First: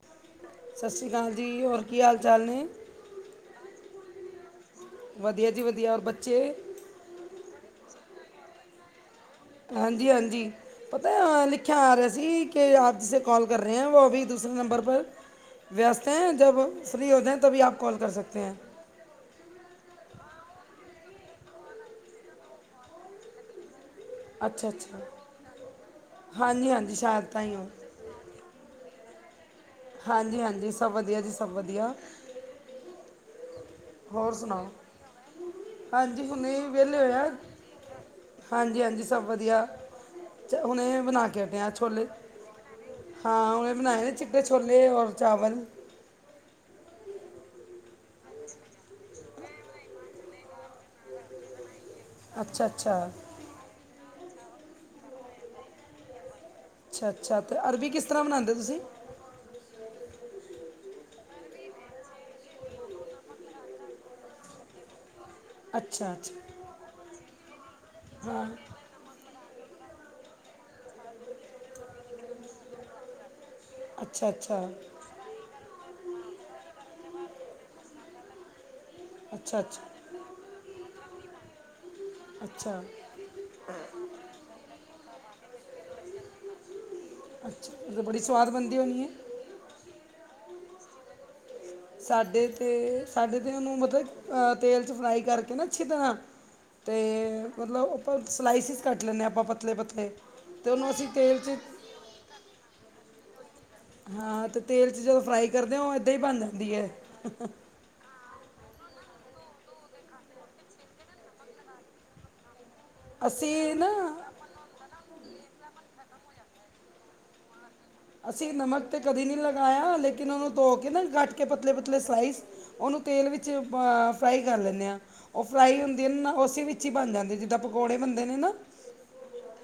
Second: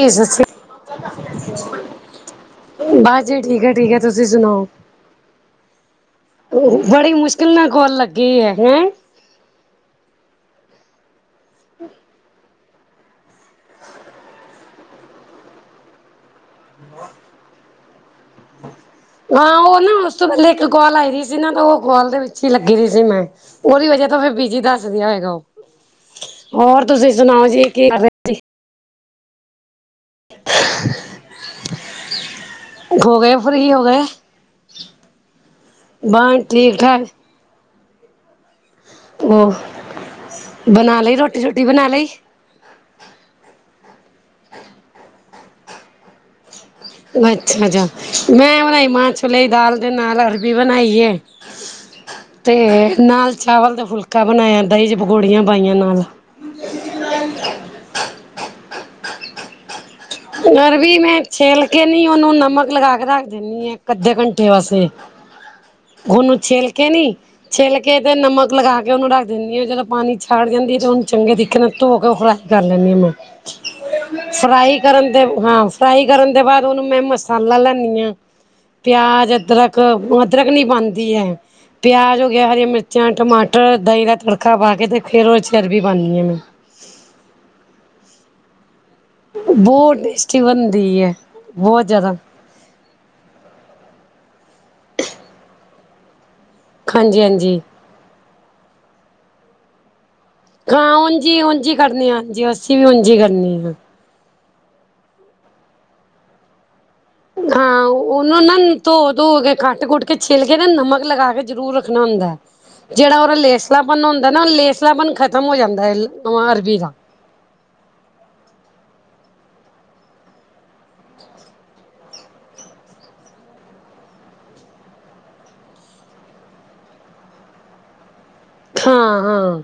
ਜੀ ਸਸ੍ਰੀ ਸਤਿ ਸ਼੍ਰੀ ਅਕਾਲ ਜੀ ਹੋਰ ਕੀ ਹਾਲ ਚਾਲ ਨੇ [unintelligible] ਬਸ ਜੀ ਠੀਕ ਏ- ਠੀਕ ਏ ਤੁਸੀਂ ਸੁਣਾਓ। ਵਧੀਆ ਜੀ -ਵਧੀਆ ਔਰ ਬੱਚੇ ਬੜੀ ਮੁਸ਼ਕਿਲ ਨਾਲ ਕੋਲ ਲੱਗੀ ਐ ਹ ਹਾਂਜੀ -ਹਾਂਜੀ ਪਤਾ ਅ ਲਿਖਿਆ ਆ ਰਿਹਾ ਸੀ ਕੇ ਆਪ ਜਿਸੇ ਕਾਲ ਕਰ ਰਹੇ ਹੈ ਉਹ ਅਭੀ ਦੂਸਰੇ ਨੰਬਰ ਪਰ ਵਿਅਸਤ ਐ ਜਬ ਫਰੀ ਹੋ ਜੇ ਤਬੀ ਆਪ ਕੋਲ ਕਰ ਸਕਤੇ ਹੈਂ। ਹਾਂ ਉਹ ਨਾ ਉਸ ਤੋਂ ਪਹਿਲੇ ਇੱਕ ਕੋਲ ਆ ਵੀ ਸੀ ਨਾ ਉਹ ਕੋਲ ਦੇ ਵਿੱਚ ਹੀ ਲੱਗੀ ਹੋਈ ਸੀ ਮੈਂ ਉਹਦੀ ਵਜ੍ਹਾ ਤਾਂ ਫਿਰ ਬੀਜੀ ਦੱਸਦਿਆ ਹੈਗਾ। ਹੋਰ ਤੁਸੀਂ ਸ਼ਾਇਦ ਤਾਂ ਸੁਣਾਓ ਹੀ ਹੋ ਜੀ ਕੀ ਹਾਲ ਹਾਂਜੀ -ਹਾਂਜੀ ਸਭ ਵਧੀਆ ਜੀ -ਸਭ ਵਧੀਆ ਸੀ ਹੋ ਗੇ ਫਰੀ ਹੁ ਹੋਰ ਸੁਣਾਓ, ਹਾਂਜੀ ਬਸ ਹੁਣੇ ਠੀਕ ਵਿਹਲੇ ਠਾਕ ਹੋਏ ਆ। ਹਾਂਜੀ -ਹਾਂਜੀ ਸਭ ਉਹ ਵਧੀਆ 'ਚ ਹੁਣੇ ਇਹ ਲਈ ਬਣਾ ਕੇ ਰੋਟੀ ਰੋਟੀ ਹੱਟਿਆ ਬਣਾ ਛੋਲੇ ਲਈ ਹਾਂ ਹੁਣੇ ਬਣਾਏ ਨ ਚਿੱਟੇ ਛੋਲੇ ਔਰ ਚਾਵਲ ਅੱਛਾ -ਅੱਛਾ ਮੈਂ ਬਣਾਈ ਮਾਂਹ ਛੋਲੇ ਦੀ ਦਾਲ ਦੇ ਨਾਲ ਅਰਬੀ ਬਣਾਈ ਏ। ਤੇ ਅੱਛਾ ਅੱਛਾ ਨਾਲ ਚਾਵਲ ਦਾ ਫੁਲਕਾ ਬਣਾਇਆ ਦਹੀਂ ਚ ਪਕੌੜੀਆਂ ਪਾਈਆਂ ਨਾਲ ਅੱਛਾ- ਅੱਛਾ ਤੇ ਅਰਬੀ ਕਿਸ ਤਰ੍ਹਾਂ ਬਣਾਦੇ ਓ ਤੁਸੀਂ? ਅਰਬੀ ਮੈਂ ਛਿਲ ਕੇ ਨੀ ਉਹਨੂੰ ਨਮਕ ਲਗਾ ਕੇ ਰੱਖ ਦਿੰਦੀ ਆ ਇੱਕ-ਅੱਧੇ ਘੰਟੇ ਵਾਸੇ ਅੱਛਾ ਉਹਨੂੰ ਅੱਛਾ ਛਿੱਲ ਕੇ ਨੀ ਛਿੱਲ ਕੇ ਤੇ ਨਮਕ ਲਗਾ ਕੇ ਉਹਨੂੰ ਰੱਖ ਦਿੰਦੀ ਆਂ, ਜਦੋਂ ਪਾਣੀ ਛੱਡ ਜਾਂਦੀ ਤੇ ਉਹ ਨੂੰ ਚੰਗੇ ਤਰੀਕੇ ਨਾਲ ਧੋ ਕੇ ਉਹ ਫਰਾਈ ਕਰ ਲੈਂਣੀ ਆ ਮੈਂ, ਅੱਛਾ ਅੱਛਾ ਫਰਾਈ ਅੱਛਾ ਕਰਨ ਦੇ ਹਾਂ, ਫਰਾਈ ਕਰਨ ਦੇ ਬਾਅਦ ਉਹਨੂੰ ਮੈਂ ਮਸਾਲਾ ਲਾਂਦੀ ਆ। ਪਿਆਜ, ਅੱਛਾ ਅਦਰਕ- ਅਦਰਕ ਨੀ ਪਾਦੀ ਅਅ ਪਿਆਜ ਹੋ ਗਿਆ ਹਰੀਆਂ ਅੱਛਾ ਮਿਰਚਾਂ, ਟਮਾਟਰ ਦਹੀਂ ਦਾ ਤੜਕਾ ਪਾ ਕੇ ਤੇ ਫੇਰ ਉਹ ਚ ਅਰਬੀ ਪਾਣੀ ਆ ਮੈਂ ਅੱਛ। ਬੜੀ ਸਵਾਦ ਬਣਦੀ ਹੋਣੀ ਏ। ਬੋਤ ਟੇਸਟੀ ਬਣਦੀ ਐ। ਸਾਡੇ ਤੇ ਸਾਡੇ ਤਾਂ ਉਹਨੂੰ ਮਤਲਬ ਤੇਲ 'ਚ ਫਰਾਈ ਕਰਕੇ ਨਾ ਅੱਛੀ ਤਰ੍ਹਾਂ ਤੇ ਹਾਂਜੀ ਹਾਂਜੀ ਮਤਲਬ ਤੇ ਸਲਾਈਸਿਸ ਕੱਟ ਲੈਂਦੇ ਆ ਆਪਾਂ ਪਤਲੇ -ਪਤਲੇ ਤੇ ਉਹਨੂੰ ਹਾਂ ਅਸੀਂ ਉਂਝ ਤੇਲ ਜੀ- 'ਚ ਉਝ ਜੀ ਕਰਨੇ ਆ ਹਾਂਜੀ ਅਸੀ ਵੀ ਉਝ ਜੀ ਕਰਨੇ ਆ ਫੇਰ ਹਾਂ ਤੇਲ 'ਚ ਜਦੋਂ ਫਰਾਈ ਕਰਦੇ ਹੋ ਉਹ ਇੱਦਾਂ ਹੀ ਬਣ ਜਾਂਦੀ ਅਅ। ਹਾਂ ਉਹਨੂੰ ਨਾ ਧੋ- ਧੋ ਕੇ ਕੱਟ-ਕੁੱਟ ਕੇ ਛਿਲ ਕੇ ਨਾ ਨਮਕ ਲਗਾ ਕੇ ਜ਼ਰੂਰ ਰੱਖਣਾ ਹੁੰਦਾ ਐ। ਜਿਹੜਾ ਉਹਦਾ ਲੇਸਲਾਪਨ ਹੁੰਦਾ ਨਾ ਲੇਸਲਾਪਨ ਖਤਮ ਹੋ ਜਾਂਦਾ ਓ ਅਰਬੀ ਦਾ ਅਸੀਂ ਨਮਕ ਤੇ ਕਦੀ ਨਹੀਂ ਲਗਾਇਆ ਲੇਕਿਨ ਉਹਨੂੰ ਧੋ ਕੇ ਨਾ ਕੱਟ ਕੇ ਪਤਲੇ -ਪਤਲੇ ਸਲਾਈਸ ਉਹਨੂੰ ਤੇਲ ਵਿੱਚ ਅਅ ਫਰਾਈ ਕਰ ਲੈਂਨੇ ਆ। ਓਹ ਫਰਾਈ ਹੁੰਦੀ ਏ ਨੇ ਨਾ ਉਸੇ ਵਿੱਚ ਹੀ ਬਣ ਜਾਂਦੀ ਜਿੱਦਾਂ ਪਕੌੜੇ ਬਣਦੇ ਨੇ ਨਾ ਹਾਂ -ਹਾਂ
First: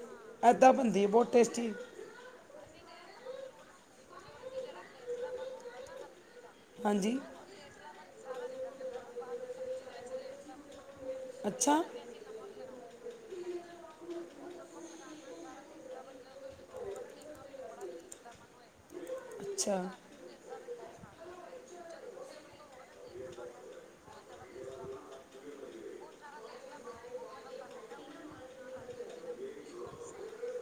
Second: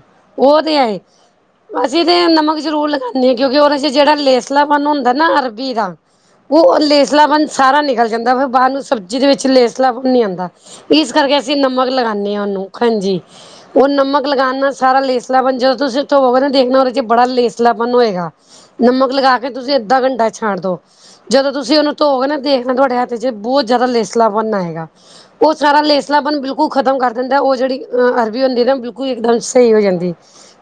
ਉਹ ਐਦਾਂ ਨੀ ਆਏ ਬਣਦੀ ਹੈ ਬਹੁਤ ਟੇਸਟੀ ਜੀ- ਜੀ ਨਮਕ ਜ਼ਰੂਰ ਲਗਾਦੇ ਆ ਕਿਉਂਕਿ ਉਹਦੇ 'ਚ ਜਿਹੜਾ ਲੇਸਲਾਪਨ ਹੁੰਦਾ ਨਾ ਅਰਬੀ ਦਾ ਓਹ ਹਾਂਜੀ ਲੇਸਲਾਪਨ ਸਾਰਾ ਨਿਕਲ ਜਾਂਦਾ ਫਿਰ ਬਾਦ ਨੂੰ ਸਬਜੀ ਦੇ ਵਿੱਚ ਲੇਸਲਾਪਨ ਨੀ ਆਂਦਾ। ਇਸ ਕਰਕੇ ਅਸੀਂ ਅੱਛਾ ਨਮਕ ਲਗਾਨੇ ਆਂ ਓਹਨੂੰ। ਹਾਂਜੀ, ਓਹ ਨਮਕ ਲਗਾਨ ਨਾਲ ਸਾਰਾ ਲੇਸ ਲਾਪਨ ਜਦੋਂ ਤੁਸੀਂ ਓਹ ਧੋਵੋਗੇ ਨਾ ਦੇਖਣਾ ਓਹਦੇ ਚ ਬੜਾ ਲੇਸਲਾਪਨ ਹੋਏਗਾ। ਨਮਕ ਲਗਾ ਕੇ ਤੁਸੀਂ ਅੱਛਾ ਅੱਦਾ ਘੰਟਾ ਛੱਡ ਦੋ। ਜਦੋਂ ਤੁਸੀਂ ਓਹਨੂੰ ਧੋਓਗੇ ਨਾ ਤੇ ਤੁਹਾਡੇ ਹੱਥ 'ਚ' ਬਹੁਤ ਜਿਆਦਾ ਲੇਸ ਲਾਪਨ ਆਏਗਾ। ਓਹ ਸਾਰਾ ਲੇਸਲਾਪਨ ਬਿਲਕੁਲ ਖ਼ਤਮ ਕਰ ਦੇਂਦੈ। ਉਹ ਜੇਹੜੀ ਅਰ ਵੀ ਹੁੰਦੀ ਨਾ ਬਿਲਕੁਲ ਇੱਕਦਮ ਸਹੀ ਹੋ ਜਾਂਦੀ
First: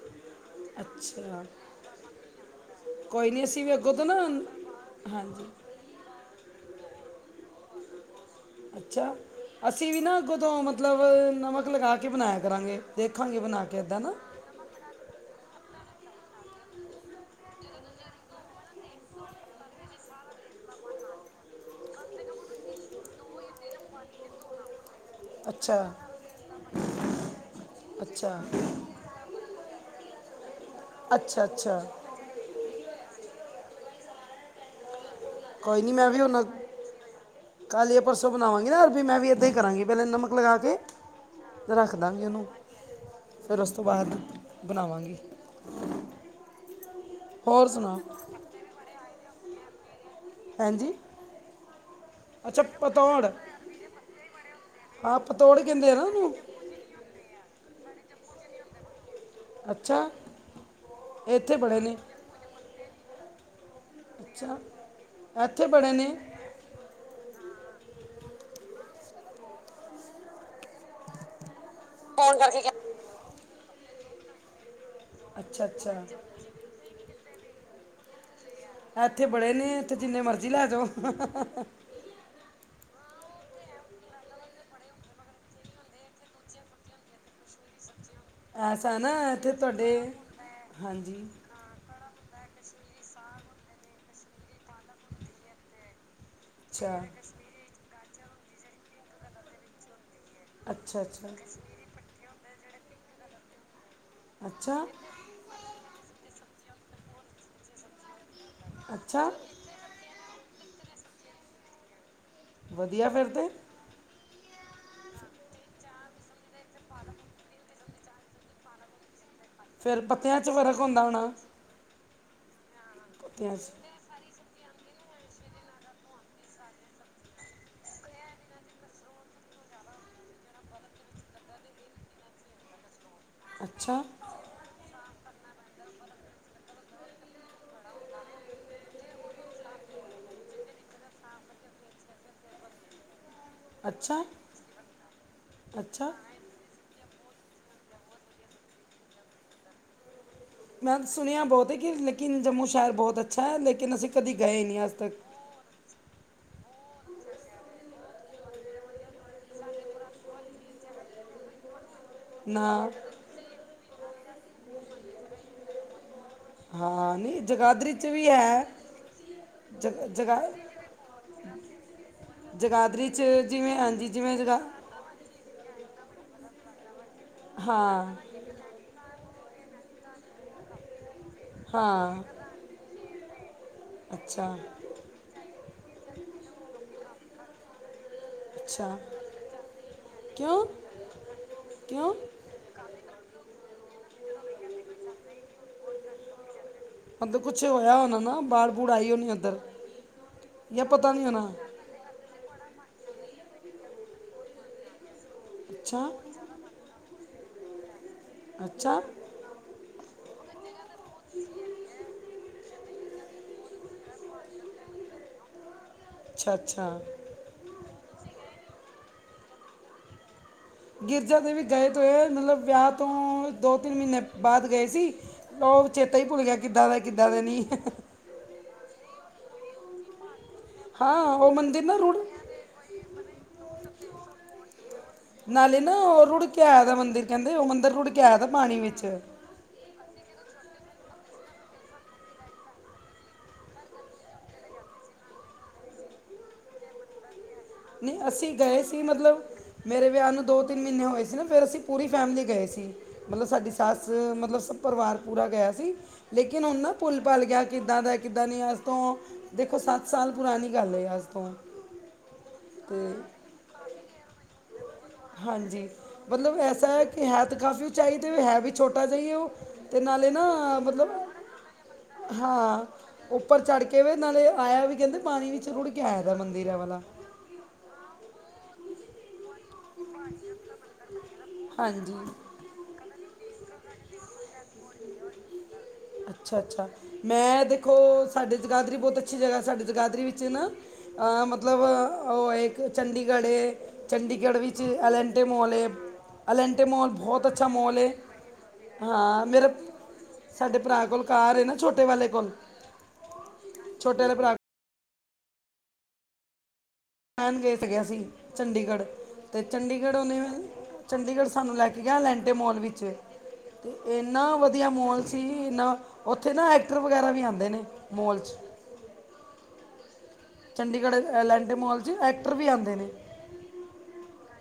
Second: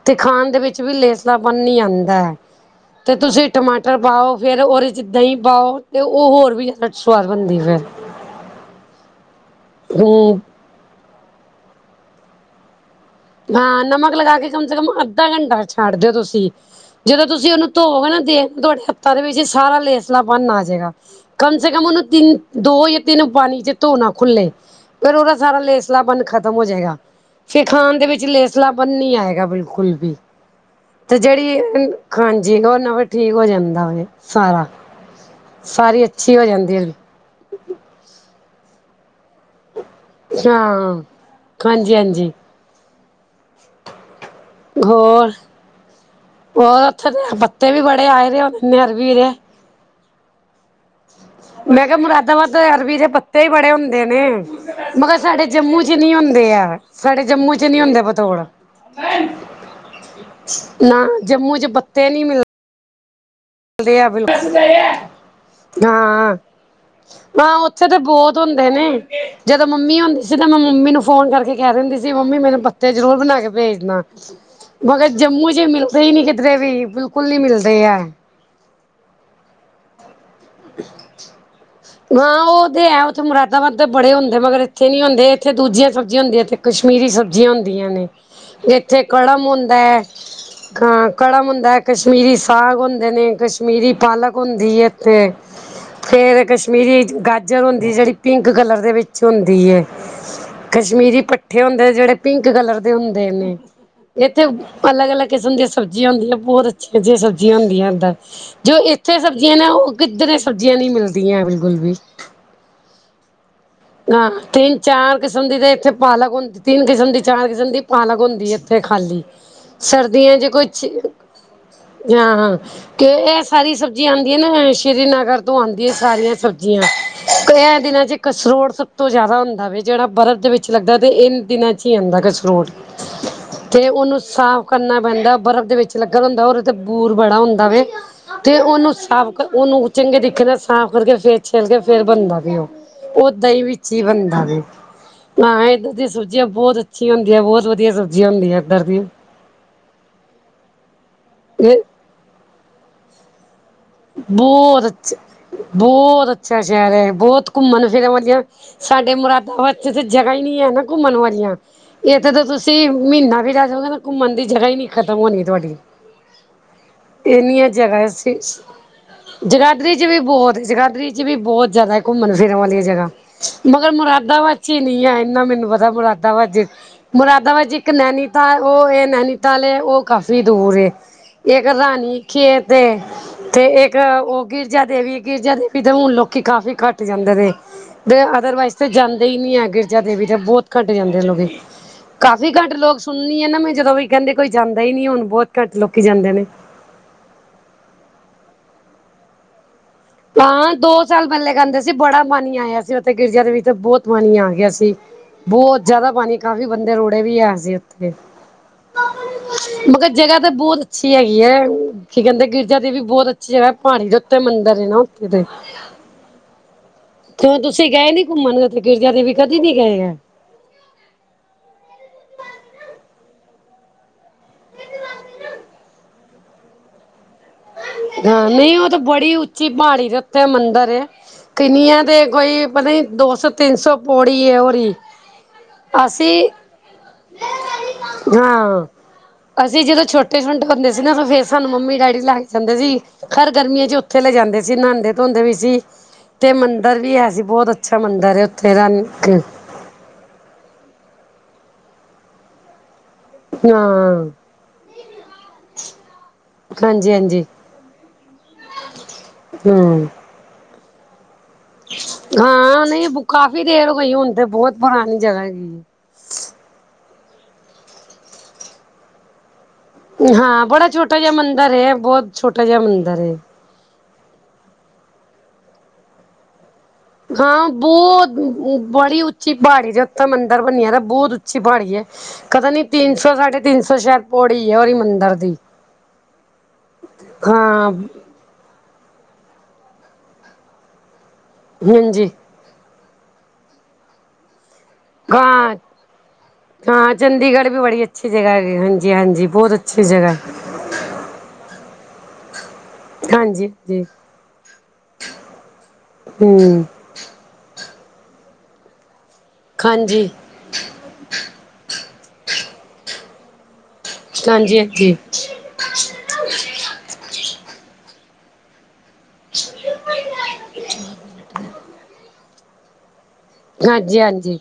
ਤੇ ਖਾਨ ਦੇ ਵਿੱਚ ਵੀ ਅੱਛਾ ਲੇਸਲਾਪਨ ਨਹੀ ਆਂਦਾ ਐ। ਤੇ ਕੋਈ ਨਹੀਂ ਤੁਸੀਂ ਅਸੀਂ ਵੀ ਅੱਗੋਂ ਟਮਾਟਰ ਤੋਂ ਨਾ ਪਾਓ ਫੇਰ ਉਹਦੇ 'ਚ ਦਹੀ ਹਾਂਜੀ ਪਾਓ? ਤੇ ਓਹ ਹੋਰ ਵੀ ਜਿਆਦਾ ਸਵਾਦ ਬਣਦੀ ਫੇਰ ਅੱਛਾ, ਅਸੀਂ ਵੀ ਨਾ ਅੱਗੋਂ ਹੂੰ ਤੋਂ ਮਤਲਬ ਨਮਕ ਲਗਾ ਕੇ ਬਣਾਇਆ ਕਰਾਂਗੇ। ਦੇਖਾਂਗੇ ਬਣਾ ਕੇ ਹਾਂ, ਐਦਾਂ ਨਾ ਨਮਕ ਲਗਾ ਕੇ ਕਮ ਸੇ ਕਮ ਅੱਧਾ ਘੰਟਾ ਛੱਡ ਦਿਓ ਤੁਸੀਂ। ਜਦੋਂ ਤੁਸੀਂ ਉਹਨੂੰ ਧੋਓਗੇ ਨਾ ਦੇਖ ਤੁਹਾਡੇ ਹੱਥਾਂ ਦੇ ਵਿੱਚ ਸਾਰਾ ਲੇਸਲਾਪਨ ਆਜੇਗਾ ਕਮ ਸੇ ਕਮ ਉਹਨੂੰ ਤਿੰਨ ਦੋ ਜਾਂ ਤਿੰਨ ਪਾਣੀ 'ਚ' ਧਰਨਾ, ਖੁੱਲ੍ਹੇ। ਫੇਰ ਓਹਦਾ ਸਾਰਾ ਅੱਛਾ ਲੇਸਲਾਪਨ ਖ਼ਤਮ ਹੋ ਜਾਏਗਾ। ਫੇਰ ਖਾਨ ਦੇ ਵਿੱਚ ਅੱਛਾ ਲੇਸਲਾ ਪਨ ਨੀਂ ਆਏਗਾ ਬਿਲਕੁਲ ਬੀ ਤੇ ਅੱਛਾ ਜਿਹੜੀ ਅੱਛਾ ਏ ਹਾਂਜੀ, ਓਹ ਨਾ ਫੇਰ ਠੀਕ ਹੋ ਜਾਂਦਾ ਵੇ, ਸਾਰਾ। ਕੋਈ ਨੀ ਸਾਰੀ ਮੈਂ ਵੀ ਅੱਛੀ ਹੁਨ ਹੋ ਜਾਂਦੀ ਹੈ ਕੱਲ ਯਾ ਪਰਸੋਂ ਬਨਾਵਾਂਗੀ ਨਾ ਅਰਬੀ, ਮੈਂ ਵੀ ਐਦਾਂ ਹੀ ਕਰਾਂਗੀ। ਪਹਿਲੇ ਨਮਕ ਲਗਾ ਕੇ ਹਾਂ, ਰੱਖ ਦਾਂਗੀ ਹਾਂਜੀ-ਹਾਂਜੀ ਓਹਨੂੰ ਫੇਰ ਉਸ ਤੋਂ ਬਾਅਦ ਬਣਾਵਾਂਗੀ ਹੋਰ, ਹੋਰ ਓਥੇ ਤੇ ਹੋਰ ਪੱਤੇ ਵੀ ਸੁਣਾ ਬੜੇ ਆਏ ਨੇ ਆਪਨੇ ਅਰਬੀ ਦੇ। ਹਾਂਜੀ ਮੈਂ ਕਿਆ ਮੁਰਾਦਾਬਾਦ ਅੱਛਾ ਤੇ ਅਰਬੀ ਦੇ ਪਤੌੜ ਪੱਤੇ ਈ ਬੜੇ ਹੁੰਦੇ ਨੇ। ਮਗਰ ਹਾਂ ਸਾਡੇ ਪਤੌੜ ਜੰਮੂ ਕਹਿੰਦੇ ਆ 'ਚ' ਨਾ ਨੀ ਉਹਨੂੰ ਹੁੰਦੇ ਆ, ਸਾਡੇ ਜੰਮੂ 'ਚ' ਨੀ ਹੁੰਦੇ ਪਤੋੜ। ਅੱਛਾ ਨਾ ਇੱਥੇ ਜੰਮੂ 'ਚ ਬੜੇ ਨੇ ਪੱਤੇ ਨੀ ਮਿਲਦੇ। ਕਲੇ ਐ ਬਿਲਕੁਲ, ਅੱਛਾ ਇੱਥੇ ਬੜੇ ਨੇ ਹਾਂ ਹਾਂ, ਉੱਥੇ ਤੇ ਬਹੁਤ ਹੁੰਦੇ ਨੇ, ਜਦੋਂ ਮੰਮੀ ਹੁੰਦੀ ਸ ਸੀ ਤੇ ਮੈਂ ਮੰਮੀ ਨੂੰ ਫੋਨ ਕਰਕੇ ਕੈ ਦਿੰਦੀ ਸੀ ਮੰਮੀ ਮੇਨੂੰ ਪੱਤੇ ਜਰੂਰ ਬਨਾ ਕੇ ਭੇਜਨਾ। ਮਗਰ ਜੰਮੂ 'ਚ ਅੱਛਾ ਮਿਲਦੇ ਅੱਛਾ ਈ ਨੀ ਕਿਧਰੇ ਵੀ, ਬਿਲਕੁਲ ਨੀ ਮਿਲਦੇ ਐ। ਐਥੇ ਬੜੇ ਨੇ, ਐਥੇ ਜਿੰਨੇ ਮਰਜ਼ੀ ਲੈ ਜਾਓ। ਹਾਂ, ਓਹ ਤੇ ਹੈ ਉੱਥੇ ਮੁਰਾਦਾਬਦ ਤੇ ਬੜੇ ਹੁੰਦੇ। ਮਗਰ ਇੱਥੇ ਨੀ ਹੁੰਦੇ। ਇੱਥੇ ਦੂਜੀਆਂ ਸਬਜੀਆਂ ਹੁੰਦੀਆਂ। ਕਸ਼ਮੀਰੀ ਸਬਜੀਆਂ ਹੁੰਦੀਆਂ ਨੇ। ਐਸਾ ਇੱਥੇ ਨਾ ਕੜਮ ਇੱਥੇ ਹੁੰਦੈ, ਤੁਹਾਡੇ ਹਾਂ, ਹਾਂਜੀ ਕੜਮ ਹੁੰਦੈ ਕਸ਼ਮੀਰੀ ਸਾਗ ਹੁੰਦੇ ਨੇ, ਕਸ਼ਮੀਰੀ ਪਾਲਕ ਹੁੰਦੀ ਏ ਇੱਥੇ ਫੇਰ ਅੱਛਾ ਕਸ਼ਮੀਰੀ ਗਾਜਰ ਹੁੰਦੀ ਜੇਹੜੀ ਪਿੰਕ ਕੱਲਰ ਦੇ ਵਿੱਚ ਹੁੰਦੀ ਏ। ਅੱਛਾ ਕਸ਼ਮੀਰੀ ਅੱਛਾ ਪੱਠੇ ਹੁੰਦੇ ਜੇਹੜੇ ਪਿੰਕ ਕਲਰ ਦੇ ਹੁੰਦੇ ਨੇ। ਏਥੇ ਅੱਛਾ ਅਲੱਗ-ਅਲੱਗ ਕਿਸਮ ਦੀਆਂ ਸਬਜੀਆਂ ਹੁੰਦੀਆਂ, ਬਹੁਤ ਅੱਛੀਆ-ਅੱਛੀਆਂ ਸਬਜੀਆਂ ਹੁੰਦੀਆਂ ਇੱਦਾਂ। ਜੋ ਇੱਥੇ ਅੱਛਾ ਸਬਜੀਆਂ ਨੇ ਉਹ ਕਿੱਧਰੇ ਸਬਜ਼ੀਆਂ ਨੀਂ ਮਿਲਦੀਆਂ, ਬਿਲਕੁਲ ਵੀ। ਵਦੀਆ ਫਿਰ ਤੇ। ਹਾਂ, ਤਿੰਨ-ਚਾਰ ਕਿਸਮ ਦੀ ਤੇ ਇੱਥੇ ਪਾਲਕ ਹੁੰਦੀ ਤਿੰਨ ਕਿਸਮ ਦੀ ਚਾਰ ਕਿਸਮ ਦੀ ਪਾਲਕ ਹੁੰਦੀ ਏ ਇੱਥੇ ਖਾਲੀ। ਫਿਰ ਸਰਦੀਆਂ ਪੱਤਿਆਂ ਚ ਕੋਈ ਫਰਕ ਚੀ ਹੁੰਦਾ ਹੋਣਾ ਹਾਂ-ਹਾਂ ਤੇ ਐਹ ਯੈਸ ਸਾਰੀ ਸਬ ਜੀਆਂ ਆਂਦੀਆਂ ਨਾ ਸ਼੍ਰੀਨਗਰ ਤੋਂ ਆਂਦੀਆਂ ਸਾਰੀਆਂ ਸਬਜੀਆਂ, ਕ ਐਹ ਦਿਨਾਂ ਚ ਕਸਰੋੜ ਸਬ ਤੋਂ ਜਿਆਦਾ ਹੁੰਦਾ ਵੇ ਜੇਹੜਾ ਬਰਫ਼ ਦੇ ਵਿੱਚ ਲੱਗਦਾ ਤੇ ਇਨ ਦਿਨਾਂ 'ਚ ਈ ਆਂਦੈ ਕਸਰੋੜ। ਤੇ ਅੱਛਾ ਓਹਨੂੰ ਸਾਫ਼ ਕਰਨਾ ਪੈਂਦੈ, ਬਰਫ਼ ਦੇ ਵਿੱਚ ਲੱਗਾ ਹੁੰਦਾ ਓਦੇ ਤੇ ਬੂਰ ਬੜਾ ਹੁੰਦਾ ਵੇ। [inaudible] ਤੇ ਓਹਨੂੰ ਸਾਫ ਕਰ ਓਹਨੂੰ ਚੰਗੇ ਤਰੀਕੇ ਨਾਲ ਸਾਫ ਕਰਕੇ ਫੇਰ ਛਿਲ ਕੇ ਫੇਰ ਬਣਦਾ ਵੇ ਓਹ ਦਈ ਵਿੱਚ ਈ ਅੱਛਾ ਬਣਦਾ ਵੇ ਹਾਂ ਏਧਰ ਦੀ ਅੱਛਾ ਸ ਬਜ਼ੀਆਂ ਬੋਤ ਅੱਛੀਆਂ ਹੁੰਦੀਆਂ ਬੋਤ ਵਧੀਆ ਸਬਜ਼ੀਆਂ ਹੁੰਦੀਆਂ ਕੱਰ ਦੀ। ਮੈਂ ਤਾਂ ਸੁਣਿਆ ਬੋਤ ਏ ਇਹ ਕਿ ਲੇਕਿਨ ਜੰਮੂ ਸੈ਼ਰ ਬੋਤ ਅੱਛਾ ਲੇਕਿਨ ਅਸੀਂ ਕਦੀ ਗਏ ਨੀ ਅੱਜ ਤੱਕ। ਬੋਹਤ ਅੱਛਾ ਸ਼ੈਰ ਐ ਬੋਹਤ ਕੁੰਮਣ ਨੂੰ ਜਗਹ ਵਧੀਆਂ ਸਾਡੇ ਮੁਰਾਦਾਬਾਦ ਚ ਜਗ੍ਹਾ ਈ ਨੀ ਐ ਨਾ ਕੁੰਮਣ ਵਾਲੀਆਂ। ਇਥੇ ਤਾਂ ਨਾ ਤੁਸੀਂ ਮੀਨਾ ਵੀ ਰੈ ਜੋਗੇ ਨਾਂ ਕੁੰਮਣ ਦੀ ਜਗ੍ਹਾ ਈ ਨੀ ਖ਼ਤਮ ਹੋਣੀ ਤੁਆਡੀਆਂ। ਹਾਂ ਨਹੀਂ ਏਨੀਆਂ ਜਗਾਦਰੀ ਚ ਜਗ੍ਹਾ ਵੀ ਸੀ। ਹੈ ਜਗਾਧਰੀ ਚ ਜਗ- ਵੀ ਜਗਾ ਬੋਤ ਜਗਾਧਰੀ ਚ ਵੀ ਬੇਤ ਜਾਦਾ‌‌ ਐ ਕੁੰਮਣ- ਫਿਰਨ ਵਾਲੀਆਂ ਜਗਾਦਰੀ ਜਗ੍ਹਾ। ਚ ਜਿਵੇਂ ਮਗਰ ਹਾਂਜੀ ਜਿਵੇਂ ਜਗਾ ਮੁਰਾਦਾਬਾਦ ਚ ਨਈ ਐ ਇਨਾ ਮੈਨੂੰ ਪਤਾ ਮੁਰਾਦਾਬਾਦ ਚ ਮੁਰਾਦਾਬਾਦ ਚ ਇੱਕ ਹਾਂ ਨੈਨੀ ਤਾਂ ਓ ਏ ਨੈਨੀਤਾਲ ਏ ਓ ਕਾਫ਼ੀ ਦੂਰ ਏ ਇੱਕ ਰਾਣੀ ਹਾਂ ਖੇਤ ਏ ਤੇ ਇੱਕ ਓ ਅੱਛਾ ਗਿਰਜਾ ਦੇਵੀ ਗਿਰਜਾ ਦੇਵੀ ਤੇ ਹੁਣ ਲੋਕੀ ਕਾਫੀ ਕੱਟ ਜਾਂਦੇ ਨੇ। ਤੇ ਅਦਰਵਾਈਜ਼ ਤੇ ਅੱਛਾ ਜਾਂਦੇ ਈ ਨੀ ਐ ਗਿਰਜਾ ਦੇਵੀ ਤੇ ਬੋਤ ਕਿਉਂ ਘੱਟ ਜਾਂਦੇ ਨੇ ਲੋਕੀ, ਕਿਉਂ ਕਾ ਵੀ ਘੱਟ ਲੋਕ ਸੁਣਨੀ ਆ ਨਾ ਮੈ ਜਦੋਂ ਵੀ ਕੈਂਦੇ ਕੋਈ ਜਾਂਦਾ ਈ ਨਈ ਹੁਣ ਬੋਤ ਘੱਟ ਲੋਕੀ ਜਾਂਦੇ ਨੇ। ਮਤਲਬ ਕੁੱਛ ਹੋਇਆ ਹੋਣਾ ਨਾ ਬਾੜ-ਬੂੜ ਆਈ ਹੋਣੀ ਓਧਰ ਹਾਂ ਦੋ ਸਾਲ ਪੈਲੇ ਕੈਂਦੇ ਸ ਸੀ ਬੜਾ ਪਾਨੀ ਆਯਾ ਸੀ ਓਥੇ ਗਿਰਜਾ ਦੇ ਵਿਚ ਬੋਹਤ ਪਾਨੀ ਆ ਗਿਆ ਸੀ ਬੋਹਤ ਅੱਛਾ ਜਾਦਾ ਪਾਨੀ ਕਾਫੀ ਬੰਦੇ ਰੁੜੇ ਵੀ ਐ ਸੀ ਓਥੇ। ਅੱਛਾ। ਮਗਰ ਜਗ੍ਹਾ ਤੇ ਬੋਤ ਅੱਛੀ ਹੈਗੀ ਐਂ। ਕੀ ਕੈਂਦੇ ਗਿਰਜਾ ਦੇਵੀ ਬੋਹਤ ਅੱਛੀ ਜਗ੍ਹਾ ਪਾੜੀ ਦੇ ਉੱਤੇ ਮੰਦਰ ਏ ਨਾ ਓਥੇ ਤੇ ਅੱਛਾ-ਅੱਛਾ। ਕਿਉ ਤੁਸੀਂ ਗਏ ਨੀ ਕੁੰਮਣ ਓਥੇ ਗਿਰਜਾ ਦੇਵੀ ਕਦੀ ਨੀ ਗਏ ਐ। ਗਿਰਜਾ ਦੇਵੀ ਗਏ ਤੇ ਹੋਏ ਐ ਮਤਲਬ ਵਿਆਹ ਤੋਂ ਦੋ-ਤਿੰਨ ਮੀਨੇ ਬਾਅਦ ਗਏ ਸੀ ਓ ਚੇਤਾ ਈ‌ ਪੁਲ ਗਯਾ ਕਿੱਦਾਂ ਦਾ ਕਿੱਦਾਂ ਦਾ ਨੀ ਐ। ਹਾਂ ਨਈ ਓ ਤੇ ਬੜੀ ਉੱਚੀ ਪਾੜੀ ਤੇ ਤੇ ਮੰਦਰ ਏ ਹਾਂ ਉਹ ਮੰਦਿਰ ਨਾ ਕਿੰਨੀਆਂ ਰੁੜ ਤੇ ਕੋਈ ਪਤਾ ਨੀ ਦੋ ਸੌ-ਤਿੰਨ ਸੌ ਪੌੜੀ ਏ ਓਰੀ। ਨਾਲੇ ਨਾ ਓ ਰੁੜ ਕੇ ਆਯਾ ਦਾ ਮੰਦਿਰ ਕੈਂਦੇ ਓ ਮੰਦਿਰ ਰੁੜ ਕੇ ਆਯਾ ਦਾ ਪਾਨੀ ਹਾਂ ਵਿੱਚ ਅਸੀਂ ਜਦੋਂ ਛੋਟੇ-ਛੋਟੇ ਹੁੰਦੇ ਸੀ ਨਾ ਤਾਂ ਫੇਰ ਸਾਨੂੰ ਮੰਮੀ-ਡੈਡੀ ਲੈ ਜਾਂਦੇ ਸੀ ਹਰ ਗਰਮੀਆਂ ਚ ਓਥੇ ਲਜਾਂਦੇ ਸੀ ਨਾਦੇ-ਧੋਂਦੇ ਵੀ ਸੀ ਤੇ ਮੰਦਰ ਵੀ ਐ ਸੀ ਬੋਹਤ ਅੱਛਾ ਨਹੀਂ ਮੰਦਰ ਏ ਅਸੀਂ ਓੱਥੇ ਗਏ ਦਾ ਸੀ ਇੱਕ ਮਤਲਬ ਮੇਰੇ ਵਿਆਹ ਨੂੰ ਦੋ-ਤਿੰਨ ਮੀਨੇ ਹੋਏ ਸੀ ਨਾ ਫੇਰ ਅਸੀਂ ਪੂਰੀ ਫੈਮਿਲੀ ਗਏ ਸੀ। ਮਤਲਬ ਸਾਡੀ ਹਾਂ। ਸੱਸ ਮਤਲਬ ਸ ਪਰਿਵਾਰ ਪੂਰਾ ਗਯਾ ਸੀ ਲੇਕਿਨ ਹੁਣ ਨਾ ਹਾਂਜੀ-ਹਾਂਜੀ ਪੁੱਲ-ਪੱਲ ਗਯਾ ਕਿੱਦਾਂ ਦਾ ਐ ਕਿੱਦਾਂ ਦਾ ਨੀ ਅੱਜ ਤੋਂ ਦੇਖੋ ਹੂੰ ਸੱਤ ਸਾਲ ਪੁਰਾਣੀ ਗੱਲ ਏ ਅੱਜ ਤੋਂ ਹਾਂ ਨਈ ਤੇ ਕਾਫ਼ੀ ਦੇਰ ਹੋਈ ਹੁਣ ਤੇ ਬੋਹਤ ਪੁਰਾਣੀ ਜਗ੍ਹਾ ਹੈਗੀ ਏ। ਹਾਂਜੀ ਮਤਲਬ ਐਸਾ ਐ ਕਿ ਹੈ ਤਾਂ ਕਾਫੀ ਉਚਾਈ ਤੇ ਹੈ ਵੀ ਛੋਟਾ ਜਾ ਈ ਏ ਓ ਤੇ ਨਾਲੇ ਨਾ ਹਾਂ ਬੜਾ ਮਤਲਬ ਛੋਟਾ ਜਿਹਾ ਮੰਦਿਰ ਹੈ ਬਹੁਤ ਛੋਟਾ ਜਿਹਾ ਹਾਂ ਮੰਦਿਰ ਹੈ। ਉਪਰ ਚੜ੍ਹ ਕੇ ਵੇ ਨਾਲੇ ਆਯਾ ਵੀ ਕੈਂਦੇ ਪਾਨੀ ਵਿੱਚ ਰੁੜ ਕੇ ਆਯਾ ਦਾ ਮੰਦਿਰ ਐ ਵਾਲਾ। ਹਾਂ ਬੋਤ ਬੜੀ ਉੱਚੀ ਪਾੜੀ ਦੇ ਉੱਤੇ ਮੰਦਿਰ ਬਣਿਆ ਦਾ ਬੋਤ ਉਂ ਚੀ ਪਾੜੀ ਏ ਹਾਂਜੀ ਪਤਾ ਨੀ ਤਿੰਨ ਸੌ-ਸਾਢੇ ਤਿੰਨ ਸੌ ਸੈ਼ਦ ਪੌੜੀ ਐ ਓਰੀ ਮੰਦਰ ਦੀ, ਅੱਛਾ ਅੱਛਾ ਮੈਂ ਹਾਂ। ਦੇਖੋ ਸਾਡੇ ਜਗਾਦਰੀ ਬੋਤ ਅੱਛੀ ਜਗ੍ਹਾ ਸਾਡੇ ਜਗਾਧਰੀ ਵਿੱਚ ਨਾ ਅ ਮਤਲਬ ਹਾਂਜੀ ਓ ਏ ਚੰਡੀਗੜ੍ਹ ਏ ਚੰਡੀਗੜ੍ਹ ਵੀ ਚ ਐਲੰਟੇ ਮੋਲ ਹਾਂ ਏ ਐਲੰਟੇ ਮੋਲ ਹਾਂ ਬੋਹਤ ਅੱਛਾ ਚੰਡੀਗੜ੍ਹ ਮੋਲ ਏ ਹਾਂਜੀ ਹਾਂ ਹਾਂਜੀ ਮੇਰੇ ਸਾਡੇ ਭਰਾ ਕੋਲ ਕਾਰ ਏ ਨਾ ਛੋਟੇ ਵਾਲੇ ਕੋਲ। ਹਾਂਜੀ ਜੀ, ਛੋਟੇ ਵਾਲੇ ਭਰਾ ਹੂੰ। ਮੈਨ ਗੇਟ ਤੇ ਗਿਆ ਸੀ ਚੰਡੀਗੜ, ਤੇ ਚੰਡੀਗੜ ਹਾਂਜੀ ਉਹਨੂੰ ਚੰਡੀਗੜ ਸਾਨੂੰ ਲੈ ਕੇ ਗਿਆ ਅਲਾਂਟੇ ਮੋਲ ਵਿੱਚ। ਇਨਾ ਹਾਂਜੀ ਵਧੀਆ ਹਾਂਜੀ ਮੋਲ ਸੀ ਇਨਾ। ਉੱਥੇ ਨਾ ਐਕਟਰ ਵਗੈਰਾ ਵੀ ਆਉਂਦੇ ਨੇ ਮੋਲ 'ਚ, [unintelligible] ਚੰਡੀਗੜ ਅਲੇਂਟੇ ਮੋਲ 'ਚ ਐਕਟਰ ਵੀ ਆਉਂਦੇ ਨੇ। ਹਾਂਜੀ- ਹਾਂਜੀ।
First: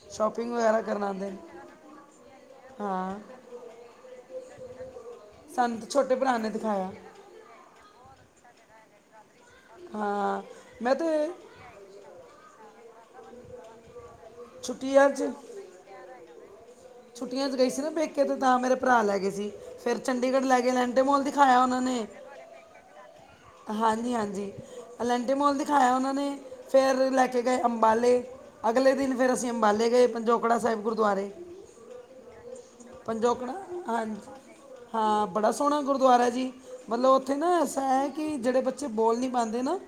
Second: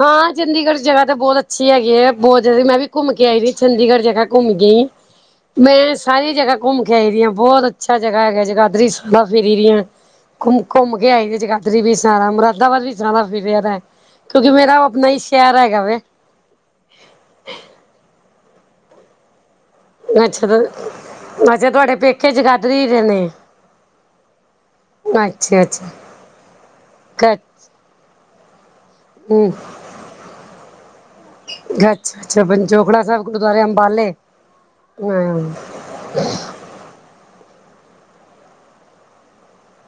ਹਾਂ ਸ਼ਾਪਿੰਗ ਚੰਡੀਗੜ ਵਗੈਰਾ ਕਰਨ ਜਗਾ ਤਾਂ ਆਉਂਦੇ ਬਹੁਤ ਨੇ ਅੱਛੀ ਹੈਗੀ ਹੈ ਬਹੁਤ ਜ਼ਿਆਦਾ ਮੈਂ ਵੀ ਘੁੰਮ ਹਾਂ ਕੇ ਆਈ ਵੀ ਚੰਡੀਗੜ ਜਗਾ। ਘੁੰਮਗੀ ਸਾਨੂੰ ਤਾਂ ਮੈਂ ਛੋਟੇ ਸਾਰੀ ਭਰਾ ਨੇ ਜਗਾ ਘੁੰਮ ਦਿਖਾਇਆ ਕੇ ਆਈ ਵੀ ਆ ਹਾਂ ਬੋਤ ਅੱਛਾ ਜਗਾਾ ਹੈਗਾ ਜਗਾਦਰੀ ਸੈ ਫਿਰੀ ਦੀਆਂ ਹਾਂ ਘੁੰਮ- ਮੈਂ ਘੁੰਮ ਤੇ ਕੇ ਆਈ ਵੀ ਆ ਜਗਾ। ਰੀ ਵੀ ਸਾਰਾ ਮੁਰਾਦਾਬਾਦ ਵੀ ਸਾਰਾ ਫੀਰੇਆ ਪੇਆ ਹੈ, ਕਿਉਂਕਿ ਮੇਰਾ ਉਹ ਆਪਣਾ ਛੁੱਟੀਆਂ ਹੀ 'ਚ ਸ਼ਹਿਰ ਹੈਗਾ ਵੇ। ਛੁੱਟੀਆਂ ਚ ਗਈ ਸੀ ਨਾ ਪੇਕੇ ਤੇ ਤਾਂ ਮੇਰੇ ਭਰਾ ਲੈ ਗਏ ਸੀ। ਫੇਰ ਚੰਡੀਗੜ ਲੈ ਅੱਛਾ ਗੇ ਅਲੈਂਟੇ ਮੋਲ ਦਿਖਾਇਆ ਅੱਛਾ ਉਹਨਾਂ ਤੁਹਾਡੇ ਨੇ। ਪੇਕੇ ਜਗਾਦਰੀ ਦੇ ਨੇ ਹਾਂਜੀ- ਹਾਂਜੀ ਅਲੈਂਟਮ ਮੋਲ ਅੱਛਾ ਅੱਛਾ ਦਿਖਾਇਆ ਉਹਨਾਂ ਨੇ ਫੇਰ ਕ ਲੈ ਕੇ ਗਏ। ਅੰਬਾਲੇ ਅਗਲੇ ਦਿਨ ਫੇਰ ਅਸੀਂ ਹਮ ਅੰਬਾਲੇ ਗਏ ਪੰਜੋਕੜਾ ਸਾਹਿਬ ਗੁਰਦੁਆਰੇ। ਗੱਚ ਅੱਛਾ ਪੰਚੋਖੜਾ ਸਾਹਿਬ ਪੰਜੋਕੜਾ ਗੁਰਦੁਆਰੇ ਅੰਬਾਲੇ। ਹਾਂਜੀ ਹਾਂ ਬੜਾ ਹਮ, ਸੋਹਣਾ ਗੁਰਦੁਆਰਾ ਜੀ। ਮਤਲਬ ਉੱਥੇ ਨਾ ਐਸਾ ਹੈ ਕੀ ਜਿਹੜੇ ਬੱਚੇ ਬੋਲ ਨੀ ਪਾਉਂਦੇ ਨਾ,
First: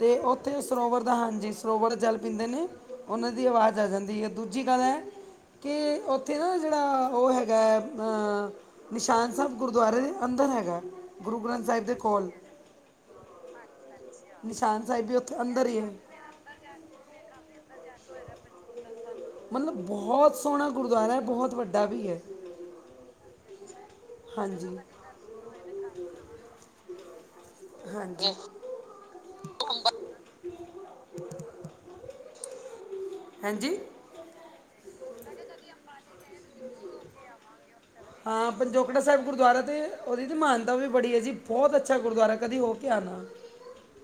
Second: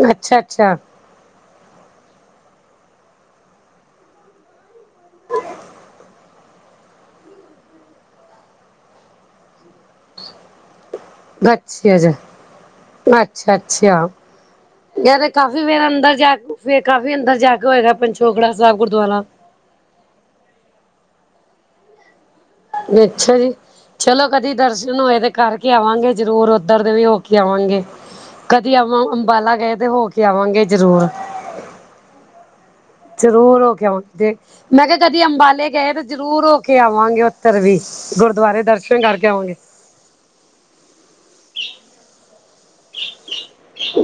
ਤੇ ਅੱਛਾ ਉੱਥੇ ਅੱਛਾ ਸਰੋਵਰ ਹਾਂਜੀ ਸਰੋਵਰ ਜਲ ਪੀਂਦੇ ਨੇ ਉਹਨਾਂ ਦੀ ਆਵਾਜ਼ ਆ ਜਾਂਦੀ ਹੈ, ਦੂਜੀ ਗੱਲ ਏ ਹੈ ਕਿ ਉੱਥੇ ਨਾ ਜਿਹੜਾ ਉਹ ਹੈਗਾ ਓਹ। ਨਿਸ਼ਾਨ ਸਾਹਿਬ ਗੁਰਦੁਆਰੇ ਦੇ ਅੰਦਰ ਹੈਗਾ ਏ, ਗੁਰੂ ਗ੍ਰੰਥ ਸਾਹਿਬ ਦੇ ਕੋਲ। ਤੇ ਅੱਛਾ- ਅੱਛਾ ਨਿਸ਼ਾਨ ਸਾਹਿਬ ਮੈ ਵੀ ਤੇ ਉੱਥੇ ਕਾਫ਼ੀ ਹੀ ਵਾਰ ਹੈ ਅੰਦਰ ਜਾ ਕੇ ਫੇਰ ਕਾਫੀ ਅੰਦਰ ਜਾ ਕੇ ਹੋਹੇਗਾ ਪੰਚੋਕੜਾ ਸਾਹਿਬ ਗੁਰਦੁਆਰਾ। ਮਤਲਬ ਬਹੋਤ ਸੋਹਣਾ ਗੁਰਦੁਆਰਾ ਹੈ ਬਹੁਤ ਵੱਡਾ ਵੀ ਹੈ। ਅੱਛਾ ਜੀ। ਚਲੋ ਕਦੀ ਹਾਂਜੀ ਦਰਸ਼ਨ ਹੋਏ ਤੇ ਕਰਕੇ ਆਵਾਂਗੇ ਜ਼ਰੂਰ ਉੱਧਰ ਦੇ ਵੀ ਹੋ ਕੇ ਆਵਾਂਗੇ ਕ ਹਾਂਜੀ ਕਦੀ ਆਵਾਂ ਅੰਬਾਲਾ ਗਏ ਤੇ ਹੋ ਕੇ ਆਵਾਂਗੇ ਜ਼ਰੂਰ। [inaudible] ਜ਼ਰੂਰ ਹੋ ਹਾਂਜੀ ਕੇ ਆਵਾਂਗੇ ਦੇ, ਮੈਂ ਕਿਹਾ ਕਦੀ ਅੰਬਾਲੇ ਗਏ ਤੇ ਜ਼ਰੂਰ ਹੋ ਕੇ ਆਵਾਂਗੇ ਉੱਤਰ ਵੀ। ਹਾਂ ਗੁਰਦੁਆਰੇ ਦਰਸ਼ਨ ਪੰਜੋਕੜਾ ਸਾਹਿਬ ਕਰਕੇ ਆਵਾਂਗੇ ਗੁਰਦੁਆਰਾ 'ਤੇ ਉਹਦੀ ਦੀ ਮਹਾਨਤਾ ਵੀ ਬੜੀ ਹੈ ਜੀ ਬਹੋਤ ਅੱਛਾ ਗੁਰਦੁਆਰਾ ਕਦੇ ਹੋ ਕੇ ਆ ਨਾ।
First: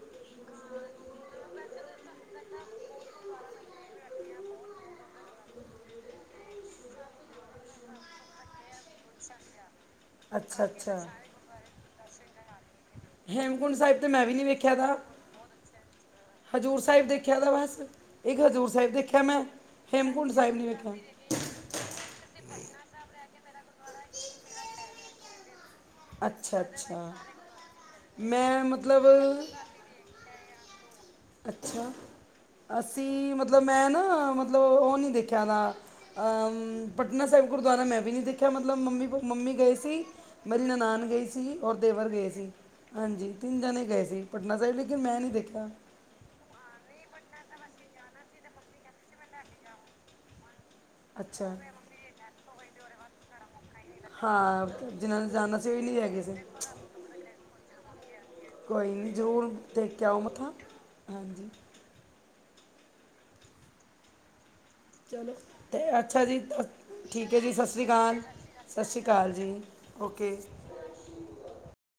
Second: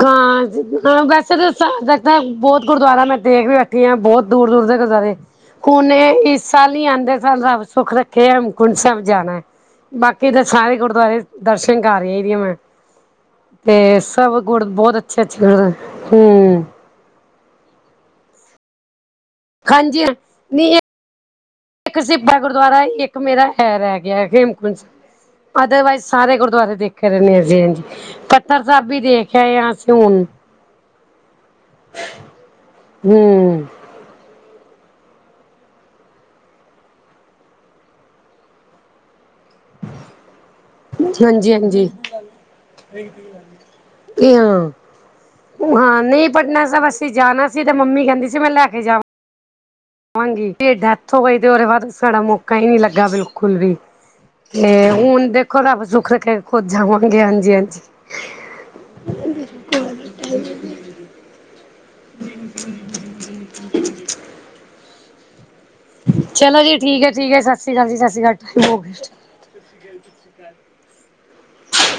ਹਾਂ ਵੈਸੇ ਤਾਂ ਚਲ ਬਾ ਸਾ ਬੋਹਤ ਗੁਰਦੁਆਰਾ ਮੈਂ ਦੇਖ ਲਿਆ। ਠੀਆਂ ਬਹੋਤ ਦੂਰ- ਦੂਰ ਤੱਕ ਗੁਰੂਦਵਾਰੇ। ਨੇ ਇਸ ਸਾਲ ਨੀ ਆਂਦੇ ਸਨ ਰੱਬ ਸੁੱਖ ਰੱਖੇ ਹੇਮਕੁੰਟ ਸਾਹਿਬ ਜਾਣਾ ਐ। ਬਾਕੀ ਦੇ ਅੱਛਾ ਸਾਰੇ ਅੱਛਾ ਗੁਰਦੁਆਰੇ ਦਰਸ਼ਨ ਕਰ ਰਹੀ ਹੈ ਜੀ ਮੈਂ। ਹੇਮਕੁੰਡ ਸਾਹਿਬ ਤੇ ਮੈਂ ਵੀ ਸਭ ਨੀ ਗੁਰ ਵੇਖਿਆ ਬਹੁਤ ਹੈਗਾ। ਅੱਛੇ ਅੱਛੇ ਗੁਰਦੁਆਰੇ ਹੂੰ ਹਜ਼ੂਰ ਸਾਹਿਬ ਦੇਖਿਆ ਵਾ ਬਸ, ਇੱਕ ਹਜ਼ੂਰ ਸਾਹਿਬ ਦੇਖਿਆ ਮੈਂ। ਹਾਂਜੀ, ਹ ਹੇਮਕੁੰਡ ਸਾਹਿਬ ਨਹੀਂ ਨੀ ਵੇਖਿਆ ਇੱਕ ਸਿੱਬਾ ਗੁਰਦੁਆਰਾ ਇੱਕ ਮੇਰਾ ਐ ਰਹਿ ਗਿਆ ਹੇਮਕੁੰਡ ਸਾਹਿਬ ਅਦਰਵਾਈਜ਼ ਸਾਰੇ ਅੱਛਾ ਗੁਰਦੁਆਰੇ ਦੇਖੇ ਅੱਛਾ ਰਹੇ ਨੇ ਹਾਂਜੀ ਛੱਥਰ ਮੈਂ ਸਾਹਿਬ ਵੀ ਦੇਖਿ ਮਤਲਬ ਆਏ ਆ ਅਸੀਂ ਹੁਣ। ਅੱਛਾ, ਅਸੀਂ ਮਤਲਬ ਹੂੰ ਮੈਂ ਨਾ ਮਤਲਬ ਉਹ ਨੀ ਦੇਖਿਆ ਨਾ। ਪਟਨਾ ਸਾਹਿਬ ਗੁਰਦੁਆਰਾ ਮੈਂ ਵੀ ਨਹੀਂ ਦੇਖਿਆ ਮਤਲਬ ਮੰਮੀ-ਮੰਮੀ ਗਏ ਸੀ ਮੇਰੀ ਨਨਾਣ ਗਈ ਹਾਂਜੀ ਸੀ ਔਰ ਹਾਂਜੀ ਦੇਵਰ ਗਏ ਸੀ। ਹਾਂਜੀ, ਤਿੰਨ ਜਣੇ ਗਏ ਸੀ ਇਹ ਪਟਨਾ ਹਾਂ ਸਾਹਿਬ ਲੇਕਿਨ ਮੈਂ ਨੀ ਦੇਖਿਆ। ਹਾਂ ਨਹੀਂ ਪਟਨਾ ਸੈਬ ਅਸੀਂ ਜਾਨਾ ਸੀ ਤੇ ਮੰਮੀ ਕੈਂਦੀ ਸੀ ਮੈਂ ਲੈ ਕੇ ਜਾਵ ਵਾਂਗੀ, ਤੇ ਡੈਥ ਹੋ ਗਈ ਤੇ ਅੱਛਾ ਓਦੇ ਬਾਅਦ ਸਾਡਾ ਮੌਕਾ ਈ ਨੀ ਲੱਗਾ ਬਿਲਕੁਲ ਵੀ। ਹਾਂ ਤੇ ਜਿਨ੍ਹਾਂ ਨੇ ਹੁਨ ਜਾਣਾ ਦੇਖੋ ਸੀ ਉਹ ਹੀ ਰੱਬ ਨਹੀਂ ਰਹਿ ਸੁੱਖ ਗਏ ਸੀ ਰੱਖੇ ਖੁਦ ਜਾਵਾਂਗੇ, ਹਾਂਜੀ- ਹਾਂਜੀ। ਕੋਈ ਨੀ ਜ਼ਰੂਰ ਟੇਕ ਕੇ ਆਓ ਮੱਥਾ। ਹਾਂਜੀ। ਚਲੋ, ਤੇ ਅੱਛਾ ਜੀ ਤੇ ਚਲੋ ਹੈ ਠੀਕ ਏ ਹੈ ਜੀ ਸਤਿ ਸ਼੍ਰੀ ਅਕਾਲ ਸਤਿ ਸਸ੍ਰੀਕਾਲ, ਸ਼੍ਰੀ ਅਕਾਲ ਟਾਈਮ ਹੋ ਗਿਆ ਸਸ਼ੀਕਾਲ ਜੀ। ਓਕੇ।